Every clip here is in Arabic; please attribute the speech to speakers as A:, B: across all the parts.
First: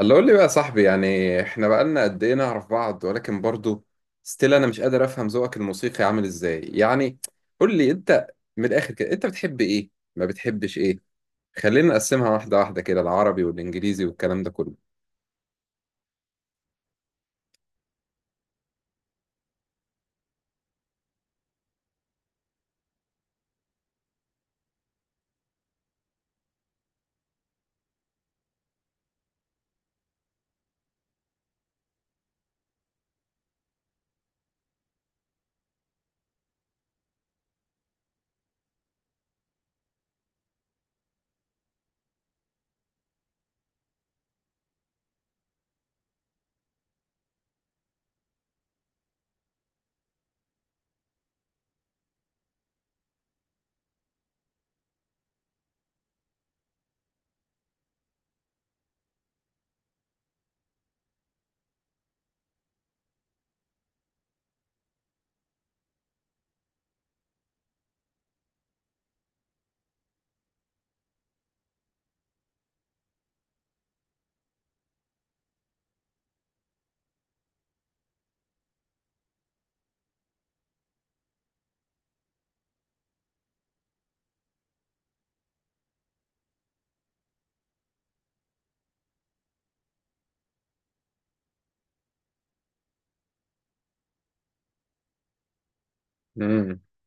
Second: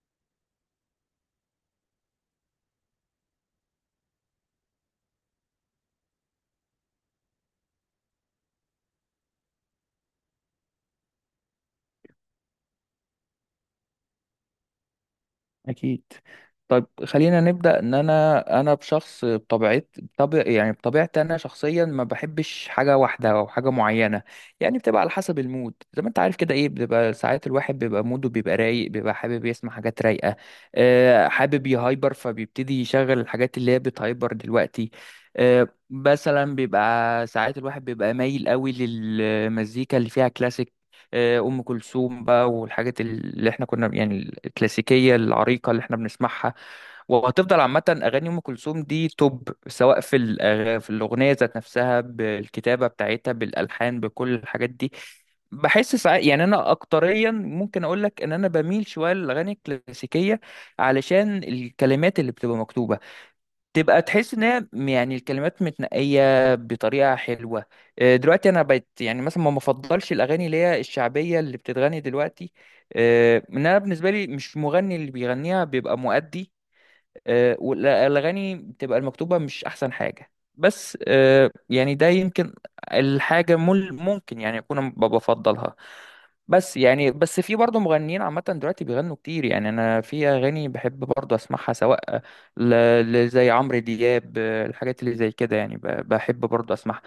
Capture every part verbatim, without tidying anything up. A: الله، قول لي بقى يا صاحبي. يعني احنا بقالنا قد ايه نعرف بعض، ولكن برضو ستيل انا مش قادر افهم ذوقك الموسيقي عامل ازاي. يعني قول لي انت من الاخر كده: انت بتحب ايه، ما بتحبش ايه؟ خلينا نقسمها واحده واحده كده، العربي والانجليزي والكلام ده كله.
B: أكيد. طيب، خلينا نبدأ إن أنا أنا بشخص بطبيعت بطبيع يعني بطبيعتي أنا شخصيا ما بحبش حاجة واحدة أو حاجة معينة. يعني بتبقى على حسب المود، زي ما أنت عارف كده، إيه، بتبقى ساعات الواحد بيبقى موده بيبقى رايق بيبقى حابب يسمع حاجات رايقة. آه، حابب يهايبر فبيبتدي يشغل الحاجات اللي هي بتهايبر دلوقتي. آه، مثلا بيبقى ساعات الواحد بيبقى مايل قوي للمزيكا اللي فيها كلاسيك. آه، ام كلثوم بقى والحاجات اللي احنا كنا يعني الكلاسيكيه العريقه اللي احنا بنسمعها. وهتفضل عامه اغاني ام كلثوم دي توب، سواء في الأغ- في الاغنيه ذات نفسها، بالكتابه بتاعتها، بالالحان، بكل الحاجات دي. بحس ساعات يعني انا اكتريا ممكن اقول لك ان انا بميل شويه للاغاني الكلاسيكيه، علشان الكلمات اللي بتبقى مكتوبه، تبقى تحس ان هي م- يعني الكلمات متنقيه بطريقه حلوه. آه، دلوقتي انا بقيت يعني مثلا ما مفضلش الاغاني اللي هي الشعبيه اللي بتتغني دلوقتي. آه، ان انا بالنسبه لي مش مغني، اللي بيغنيها بيبقى مؤدي. آه، والاغاني بتبقى المكتوبه مش احسن حاجه. بس آه، يعني ده يمكن الحاجه مل- ممكن يعني اكون أنا ب- بفضلها. بس يعني بس في برضه مغنيين عامه دلوقتي بيغنوا كتير، يعني انا في اغاني بحب برضه اسمعها، سواء ل- ل- زي عمرو دياب، آه، الحاجات اللي زي كده، يعني ب- بحب برضه
A: امم
B: اسمعها.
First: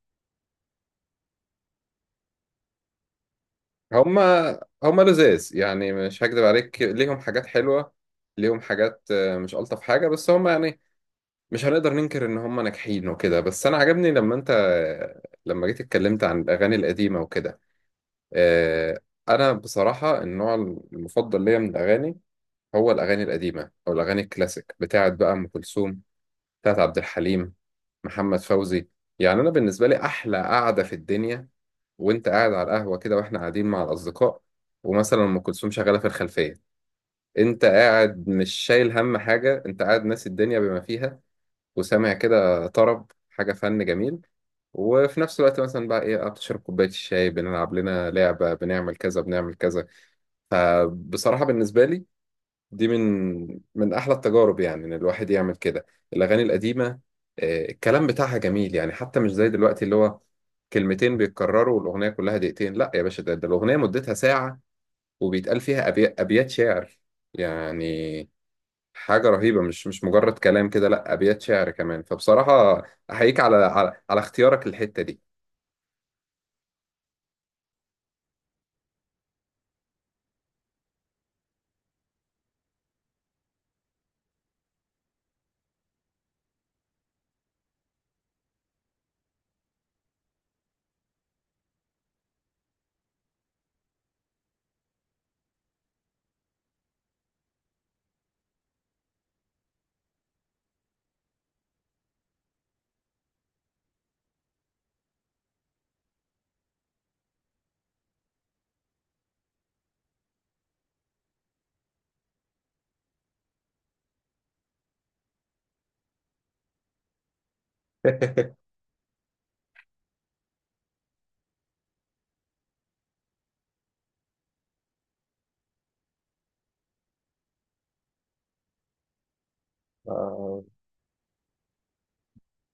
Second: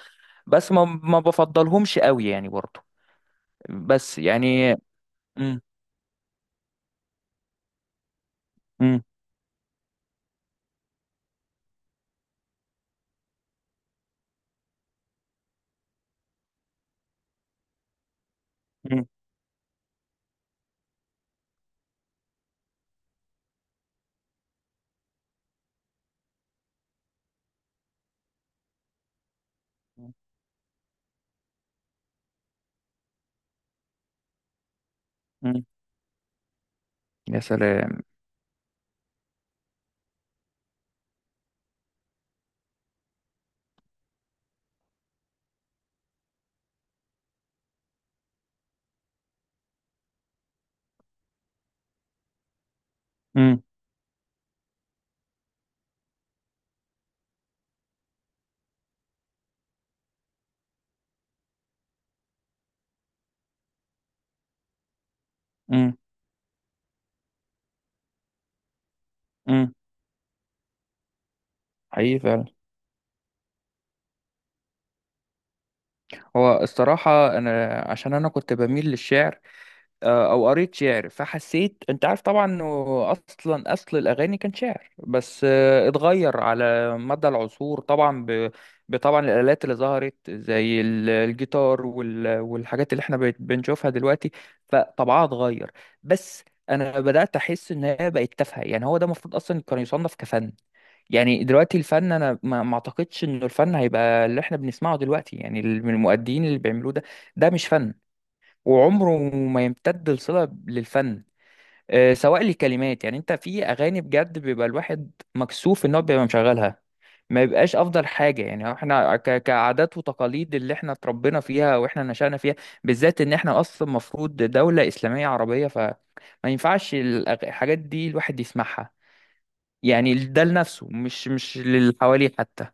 B: بس ما ما بفضلهمش قوي يعني برضه. بس
A: هما
B: يعني.
A: هما لذاذ
B: مم.
A: يعني، مش هكدب عليك. ليهم حاجات حلوه، ليهم
B: مم.
A: حاجات، آه، مش الطف حاجه، بس هما يعني مش هنقدر ننكر ان هما ناجحين وكده. بس انا عجبني لما انت، لما جيت اتكلمت عن الاغاني القديمه وكده. آه،
B: مم.
A: انا بصراحه النوع المفضل ليا من الاغاني هو الاغاني القديمه، او الاغاني الكلاسيك بتاعت بقى ام كلثوم، بتاعت عبد الحليم، محمد فوزي. يعني انا بالنسبه لي احلى قعده في الدنيا وانت قاعد على القهوه كده، واحنا قاعدين مع الاصدقاء، ومثلا ام
B: مم.
A: كلثوم شغاله في الخلفيه.
B: يا
A: انت
B: سلام.
A: قاعد مش شايل هم حاجه، انت قاعد ناسي الدنيا بما فيها، وسامع كده طرب، حاجه فن جميل. وفي نفس الوقت مثلا بقى ايه، بتشرب كوبايه الشاي، بنلعب لنا لعبه، بنعمل كذا بنعمل كذا. فبصراحة بالنسبة لي دي من
B: مم.
A: من أحلى التجارب، يعني إن الواحد يعمل كده. الأغاني القديمة، آه، الكلام بتاعها جميل، يعني حتى مش زي دلوقتي اللي هو كلمتين بيتكرروا والأغنية كلها دقيقتين. لا يا باشا، ده, ده الأغنية مدتها ساعة، وبيتقال فيها
B: مم.
A: أبي... أبيات شعر. يعني حاجة رهيبة،
B: مم.
A: مش مش مجرد كلام كده، لا، أبيات شعر كمان.
B: حقيقي فعلا.
A: فبصراحة أحييك على على, على اختيارك للحتة
B: هو الصراحة أنا عشان أنا كنت بميل للشعر، آه، أو قريت شعر، فحسيت، أنت عارف طبعا، إنه أصلا أصل الأغاني كان شعر، بس آه، اتغير على مدى العصور طبعا ب... بطبعا الآلات اللي ظهرت زي ال- الجيتار وال... والحاجات اللي إحنا بقت بنشوفها دلوقتي، فطبعها اتغير. بس أنا بدأت أحس إن هي بقت تافهة، يعني هو ده المفروض أصلا كان يصنف كفن. يعني دلوقتي الفن، انا ما ما اعتقدش انه الفن هيبقى اللي احنا بنسمعه دلوقتي، يعني ال- من المؤدين اللي بيعملوه ده. ده مش فن، وعمره ما يمتد الصلة للفن. آه، سواء لكلمات، يعني انت في اغاني بجد بيبقى الواحد مكسوف ان هو بيبقى مشغلها. ما يبقاش افضل حاجة،
A: دي.
B: يعني احنا ك- كعادات وتقاليد اللي احنا اتربينا فيها واحنا نشأنا فيها، بالذات ان احنا اصلا مفروض دولة اسلامية عربية، فما ينفعش الأغ- الحاجات دي الواحد يسمعها. يعني ده لنفسه، مش مش للي حواليه حتى.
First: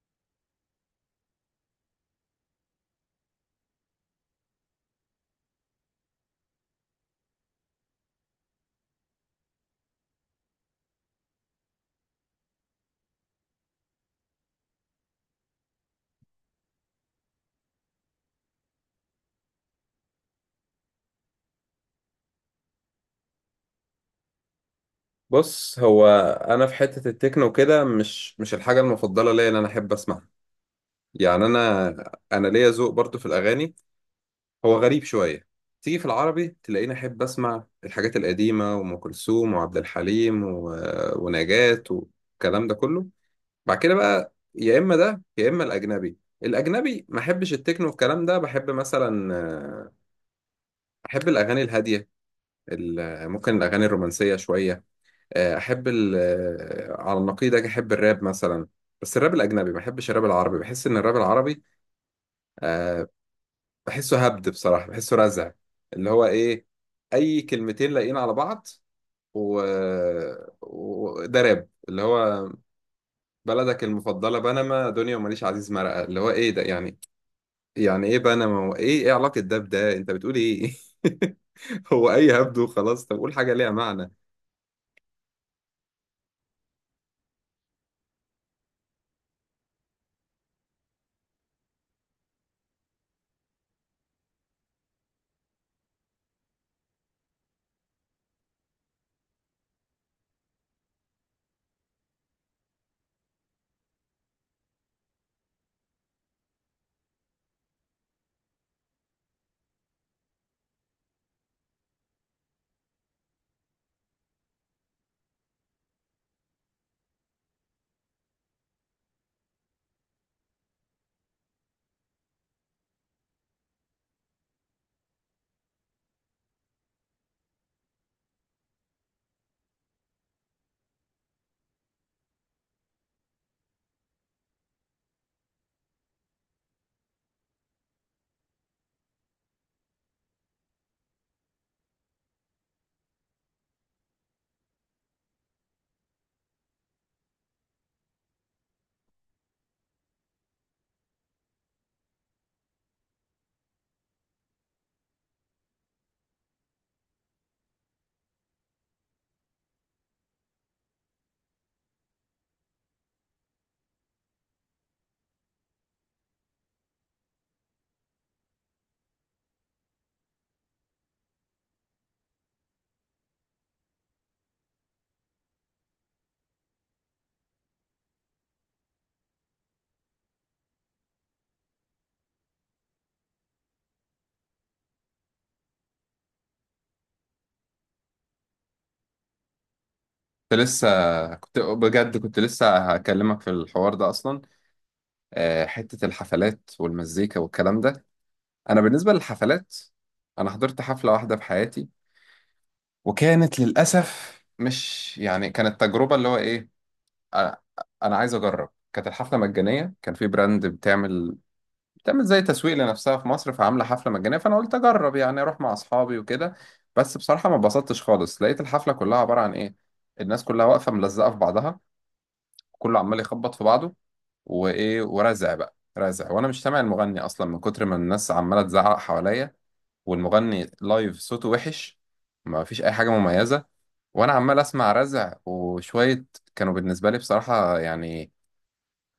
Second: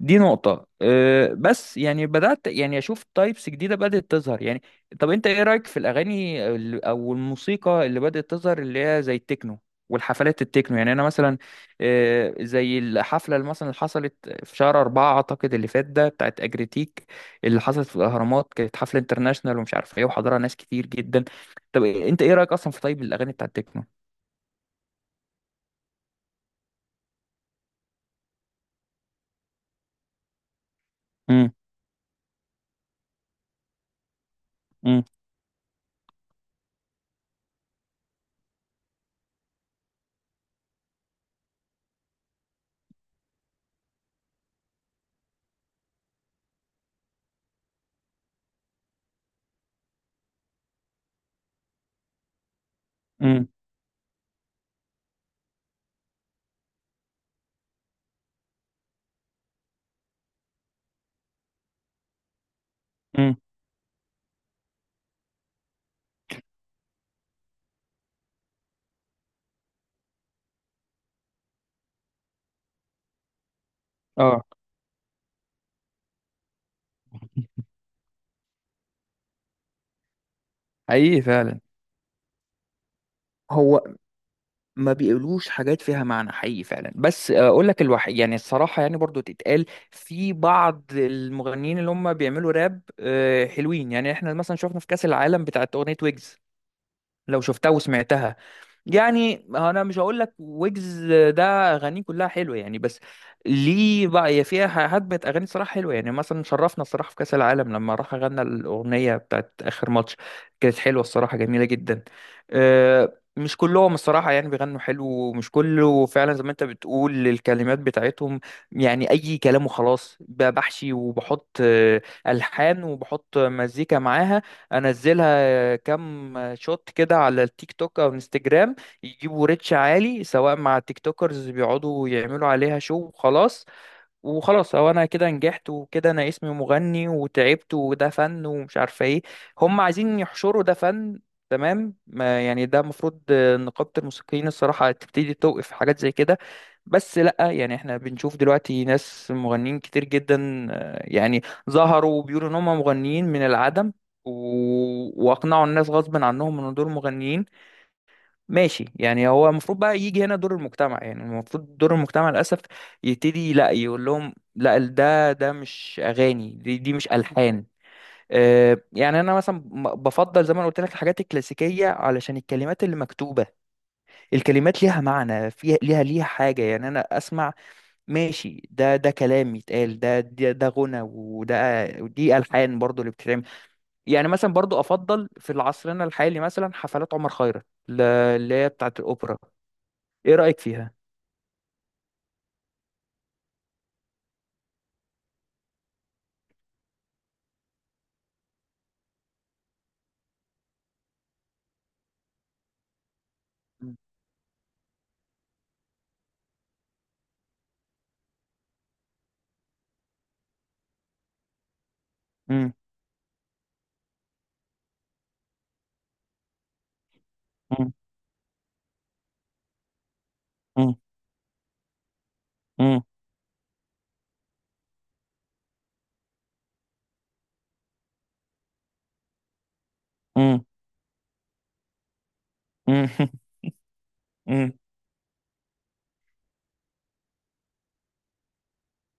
B: دي نقطة. أه بس يعني بدأت يعني أشوف تايبس جديدة بدأت تظهر. يعني طب أنت إيه رأيك في الأغاني ال- أو الموسيقى اللي بدأت تظهر اللي هي زي التكنو والحفلات التكنو؟ يعني أنا مثلا، أه زي الحفلة اللي مثلا حصلت في شهر أربعة أعتقد اللي فات ده، بتاعت أجريتيك، اللي حصلت في الأهرامات، كانت حفلة انترناشونال ومش عارف إيه، وحضرها ناس كتير جدا. طب أنت إيه رأيك أصلا في، طيب، الأغاني بتاعت التكنو؟
A: بص، هو انا في حته التكنو كده مش مش الحاجه المفضله ليا اللي انا احب اسمعها. يعني
B: امم.
A: انا انا ليا ذوق برضو في الاغاني، هو
B: امم.
A: غريب شويه. تيجي في العربي تلاقيني احب اسمع الحاجات القديمه وام كلثوم وعبد الحليم و... ونجاة والكلام ده كله. بعد كده بقى يا اما ده، يا اما الاجنبي. الاجنبي ما احبش التكنو والكلام ده، بحب مثلا، آه، احب الاغاني الهاديه، ال-
B: امم.
A: ممكن الاغاني الرومانسيه شويه. آه، احب ال آه، على النقيض اجي احب الراب مثلا. بس الراب الاجنبي، ما احبش الراب العربي، بحس ان الراب العربي أه
B: امم.
A: بحسه هبد، بصراحه بحسه رزع. اللي هو ايه؟ اي كلمتين لاقيين على بعض، و... وده راب اللي هو: بلدك المفضله
B: اه،
A: بنما، دنيا وماليش عزيز مرقه. اللي هو ايه ده يعني؟ يعني ايه بنما، وايه ايه علاقه ده بده؟ انت بتقول ايه؟
B: حقيقي فعلا.
A: هو اي هبد وخلاص. طب قول حاجه ليها
B: هو
A: معنى.
B: ما بيقولوش حاجات فيها معنى، حقيقي فعلا، بس اقول لك الوحيد يعني، الصراحه يعني برضو تتقال، في بعض المغنيين اللي هم بيعملوا راب آه، حلوين. يعني احنا مثلا شفنا في كاس العالم بتاعت اغنيه ويجز. لو شفتها وسمعتها، يعني انا مش هقول لك ويجز ده اغانيه كلها حلوه يعني، بس ليه بقى هي فيها هدمة اغاني صراحه حلوه. يعني مثلا شرفنا الصراحه في كاس العالم، لما راح غنى الاغنيه بتاعت اخر ماتش، كانت حلوه الصراحه، جميله جدا. آه، مش كلهم الصراحه يعني بيغنوا حلو، ومش كله فعلا زي ما انت بتقول، الكلمات بتاعتهم يعني اي كلام وخلاص، ب- بحشي وبحط آه، الحان وبحط مزيكا معاها، انزلها كام شوت كده على التيك توك او انستجرام، يجيبوا ريتش عالي سواء مع التيك توكرز اللي بيقعدوا يعملوا عليها شو وخلاص، وخلاص، هو انا كده نجحت، وكده انا اسمي مغني، وتعبت، وده فن، ومش عارفه ايه. هم عايزين يحشروا ده فن، تمام؟ ما يعني ده المفروض نقابة الموسيقيين الصراحة تبتدي توقف في حاجات زي كده. بس لأ، يعني احنا بنشوف دلوقتي ناس مغنيين كتير جدا آه، يعني ظهروا وبيقولوا ان هم مغنيين من العدم، و... واقنعوا الناس غصب عنهم ان دول مغنيين. ماشي، يعني هو المفروض بقى يجي هنا دور المجتمع، يعني المفروض دور المجتمع للأسف يبتدي لا، يقول لهم لا ال- ده ده مش أغاني، دي, دي مش ألحان. آه، يعني أنا مثلا ب- بفضل، زي ما أنا قلت لك، الحاجات الكلاسيكية، علشان الكلمات اللي مكتوبة، الكلمات ليها معنى، فيها ليها ليها حاجة. يعني أنا أسمع ماشي، ده ده كلام يتقال، ده ده, ده غنى، وده ودي ألحان برضو اللي بتتعمل. يعني مثلا برضو أفضل في العصر الحالي مثلا حفلات عمر خيرت ل- اللي هي بتاعت الأوبرا. ايه رأيك
A: كنت لسه
B: فيها؟
A: كنت بجد، كنت لسه هكلمك في الحوار ده اصلا، آه، حتة الحفلات والمزيكا والكلام ده. أنا بالنسبة للحفلات، أنا حضرت حفلة واحدة في حياتي، وكانت
B: مم.
A: للأسف مش يعني، كانت تجربة اللي هو إيه. أنا أنا عايز أجرب. كانت الحفلة مجانية، كان في براند بتعمل بتعمل زي
B: مم.
A: تسويق لنفسها في مصر، فعاملة حفلة مجانية، فأنا قلت أجرب يعني أروح مع أصحابي وكده. بس بصراحة ما
B: مم.
A: اتبسطتش خالص، لقيت الحفلة كلها عبارة عن إيه: الناس كلها واقفة ملزقة في بعضها، كله
B: مم.
A: عمال يخبط في بعضه، وايه، ورزع بقى رزع، وانا مش سامع المغني اصلا من كتر ما الناس عماله تزعق حواليا.
B: مم.
A: والمغني لايف صوته وحش، ما فيش اي
B: مم.
A: حاجه مميزه، وانا عمال
B: مم.
A: اسمع رزع وشويه. كانوا بالنسبه لي بصراحه، يعني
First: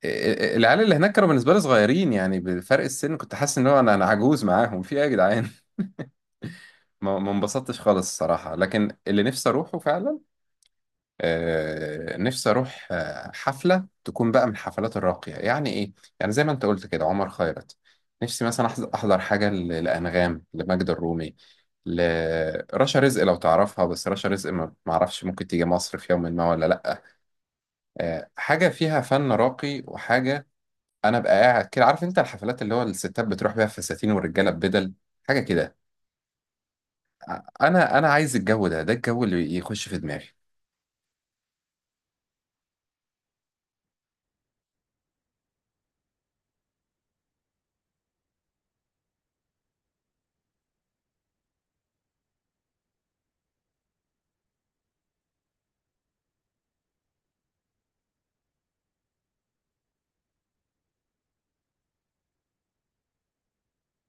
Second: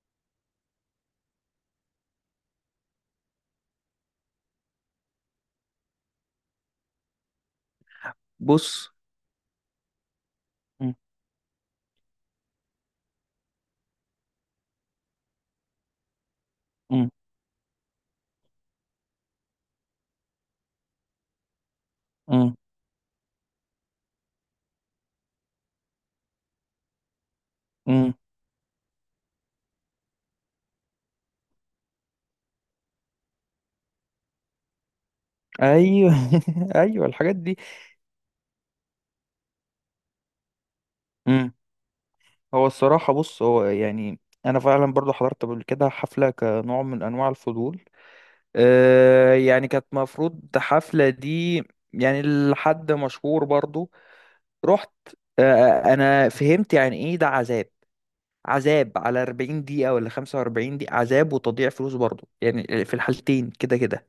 A: ال- ال- العيال اللي هناك كانوا بالنسبه لي صغيرين، يعني بفرق السن كنت حاسس ان هو انا انا عجوز معاهم. في ايه يا جدعان؟ ما ما انبسطتش خالص الصراحه.
B: بص.
A: لكن اللي نفسي اروحه فعلا،
B: مم.
A: آه، نفسي اروح آه، حفله تكون بقى من الحفلات الراقيه، يعني ايه، يعني زي ما انت قلت كده
B: مم.
A: عمر خيرت. نفسي مثلا أحز- احضر حاجه ل- لانغام، لماجدة الرومي،
B: مم.
A: لرشا رزق لو تعرفها، بس رشا رزق ما ما اعرفش ممكن تيجي مصر في يوم ما ولا لا.
B: مم.
A: آه، حاجه فيها فن راقي وحاجه. انا بقى قاعد كده عارف انت الحفلات اللي هو الستات بتروح بيها فساتين، والرجاله ببدل، حاجه كده.
B: ايوه. ايوه، الحاجات دي.
A: ع- انا انا عايز الجو ده، ده الجو اللي يخش في دماغي.
B: مم. هو الصراحه، بص، هو يعني انا فعلا برضو حضرت قبل كده حفله كنوع من انواع الفضول، آه يعني كانت مفروض حفله دي يعني لحد مشهور برضو. رحت، آه انا فهمت يعني ايه ده. عذاب، عذاب على أربعين دقيقة ولا خمسة وأربعين دقيقة، عذاب وتضييع فلوس برضه يعني، في الحالتين كده كده.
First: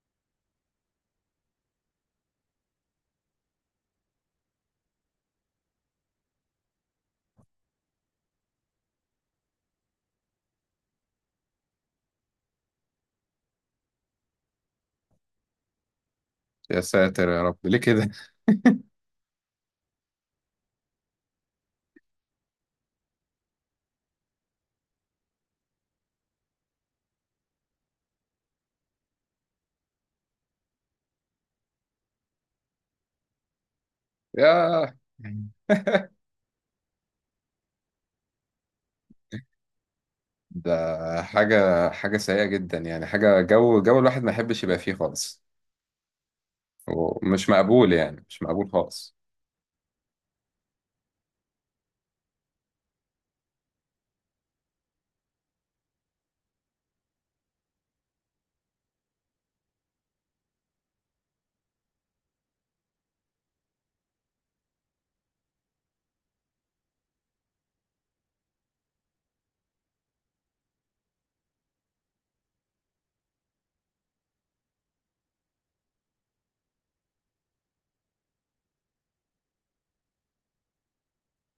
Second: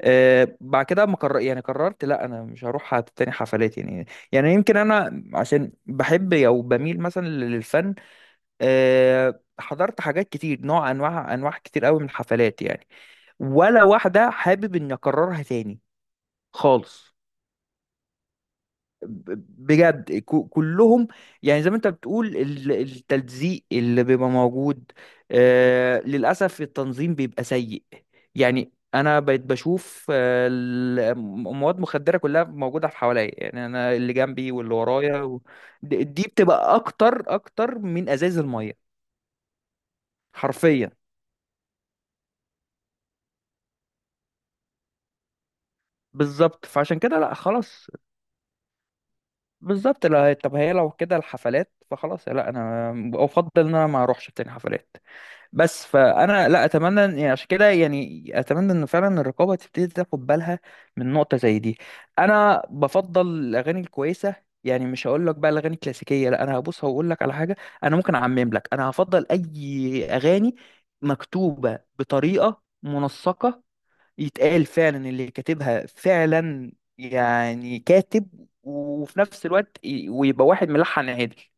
B: أه بعد كده ما قرر يعني قررت لا انا مش هروح هت- تاني حفلات يعني. يعني يمكن انا عشان بحب او بميل مثلا للفن، أه حضرت حاجات كتير، نوع انواع انواع كتير قوي من الحفلات يعني. ولا واحدة حابب اني اكررها تاني
A: يا
B: خالص.
A: ساتر يا رب ليه كده؟
B: بجد كو- كلهم. يعني زي ما انت بتقول، ال- التلزيق اللي بيبقى موجود، آه للأسف التنظيم بيبقى سيء. يعني انا بقيت بشوف آه، ال- مواد مخدرة كلها موجودة في حواليا، يعني انا اللي جنبي واللي
A: يا
B: ورايا و... دي دي بتبقى اكتر اكتر من ازايز المية حرفيا.
A: ده حاجة، حاجة سيئة جدا، يعني حاجة جو، جو الواحد ما يحبش يبقى فيه خالص.
B: بالظبط، فعشان كده لا،
A: ومش
B: خلاص.
A: مقبول، يعني مش مقبول خالص.
B: بالظبط لا، طب هي لو كده الحفلات فخلاص، لا، انا افضل ان انا ما اروحش تاني حفلات بس. فانا لا اتمنى إن- يعني عشان كده يعني اتمنى ان فعلا الرقابه تبتدي تاخد بالها من نقطه زي دي. انا بفضل الاغاني الكويسه، يعني مش هقول لك بقى الاغاني الكلاسيكيه لا، انا هبص هقول لك على حاجه، انا ممكن اعمم لك، انا هفضل اي اغاني مكتوبه بطريقه منسقه، يتقال فعلا اللي كاتبها فعلا يعني كاتب، وفي نفس الوقت ي- ويبقى واحد ملحن عادي.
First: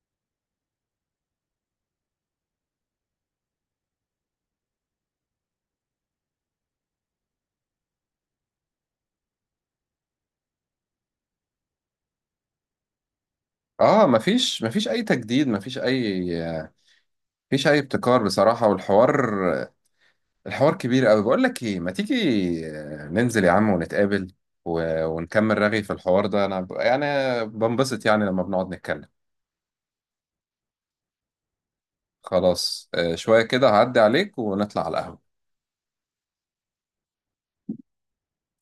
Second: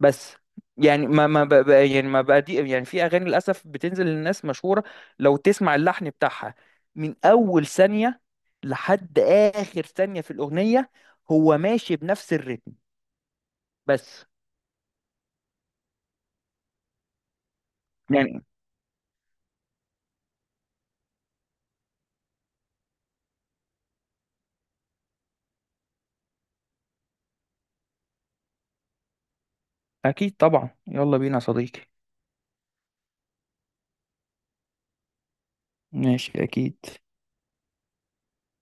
B: بس يعني ما ما بقى بقى- يعني ما بقى دي، يعني في اغاني للاسف بتنزل للناس مشهوره، لو تسمع اللحن بتاعها من اول ثانيه لحد اخر ثانيه في الاغنيه هو ماشي بنفس الريتم.
A: اه،
B: بس
A: مفيش مفيش اي تجديد، مفيش اي مفيش اي ابتكار
B: يعني.
A: بصراحة. والحوار، الحوار كبير قوي. بقول لك ايه، ما تيجي ننزل يا عم ونتقابل و... ونكمل رغي في الحوار ده. انا ب- يعني بنبسط يعني لما بنقعد نتكلم.
B: اكيد طبعا، يلا بينا يا صديقي.
A: خلاص، آه، شوية كده هعدي عليك ونطلع على القهوة.
B: ماشي أكيد.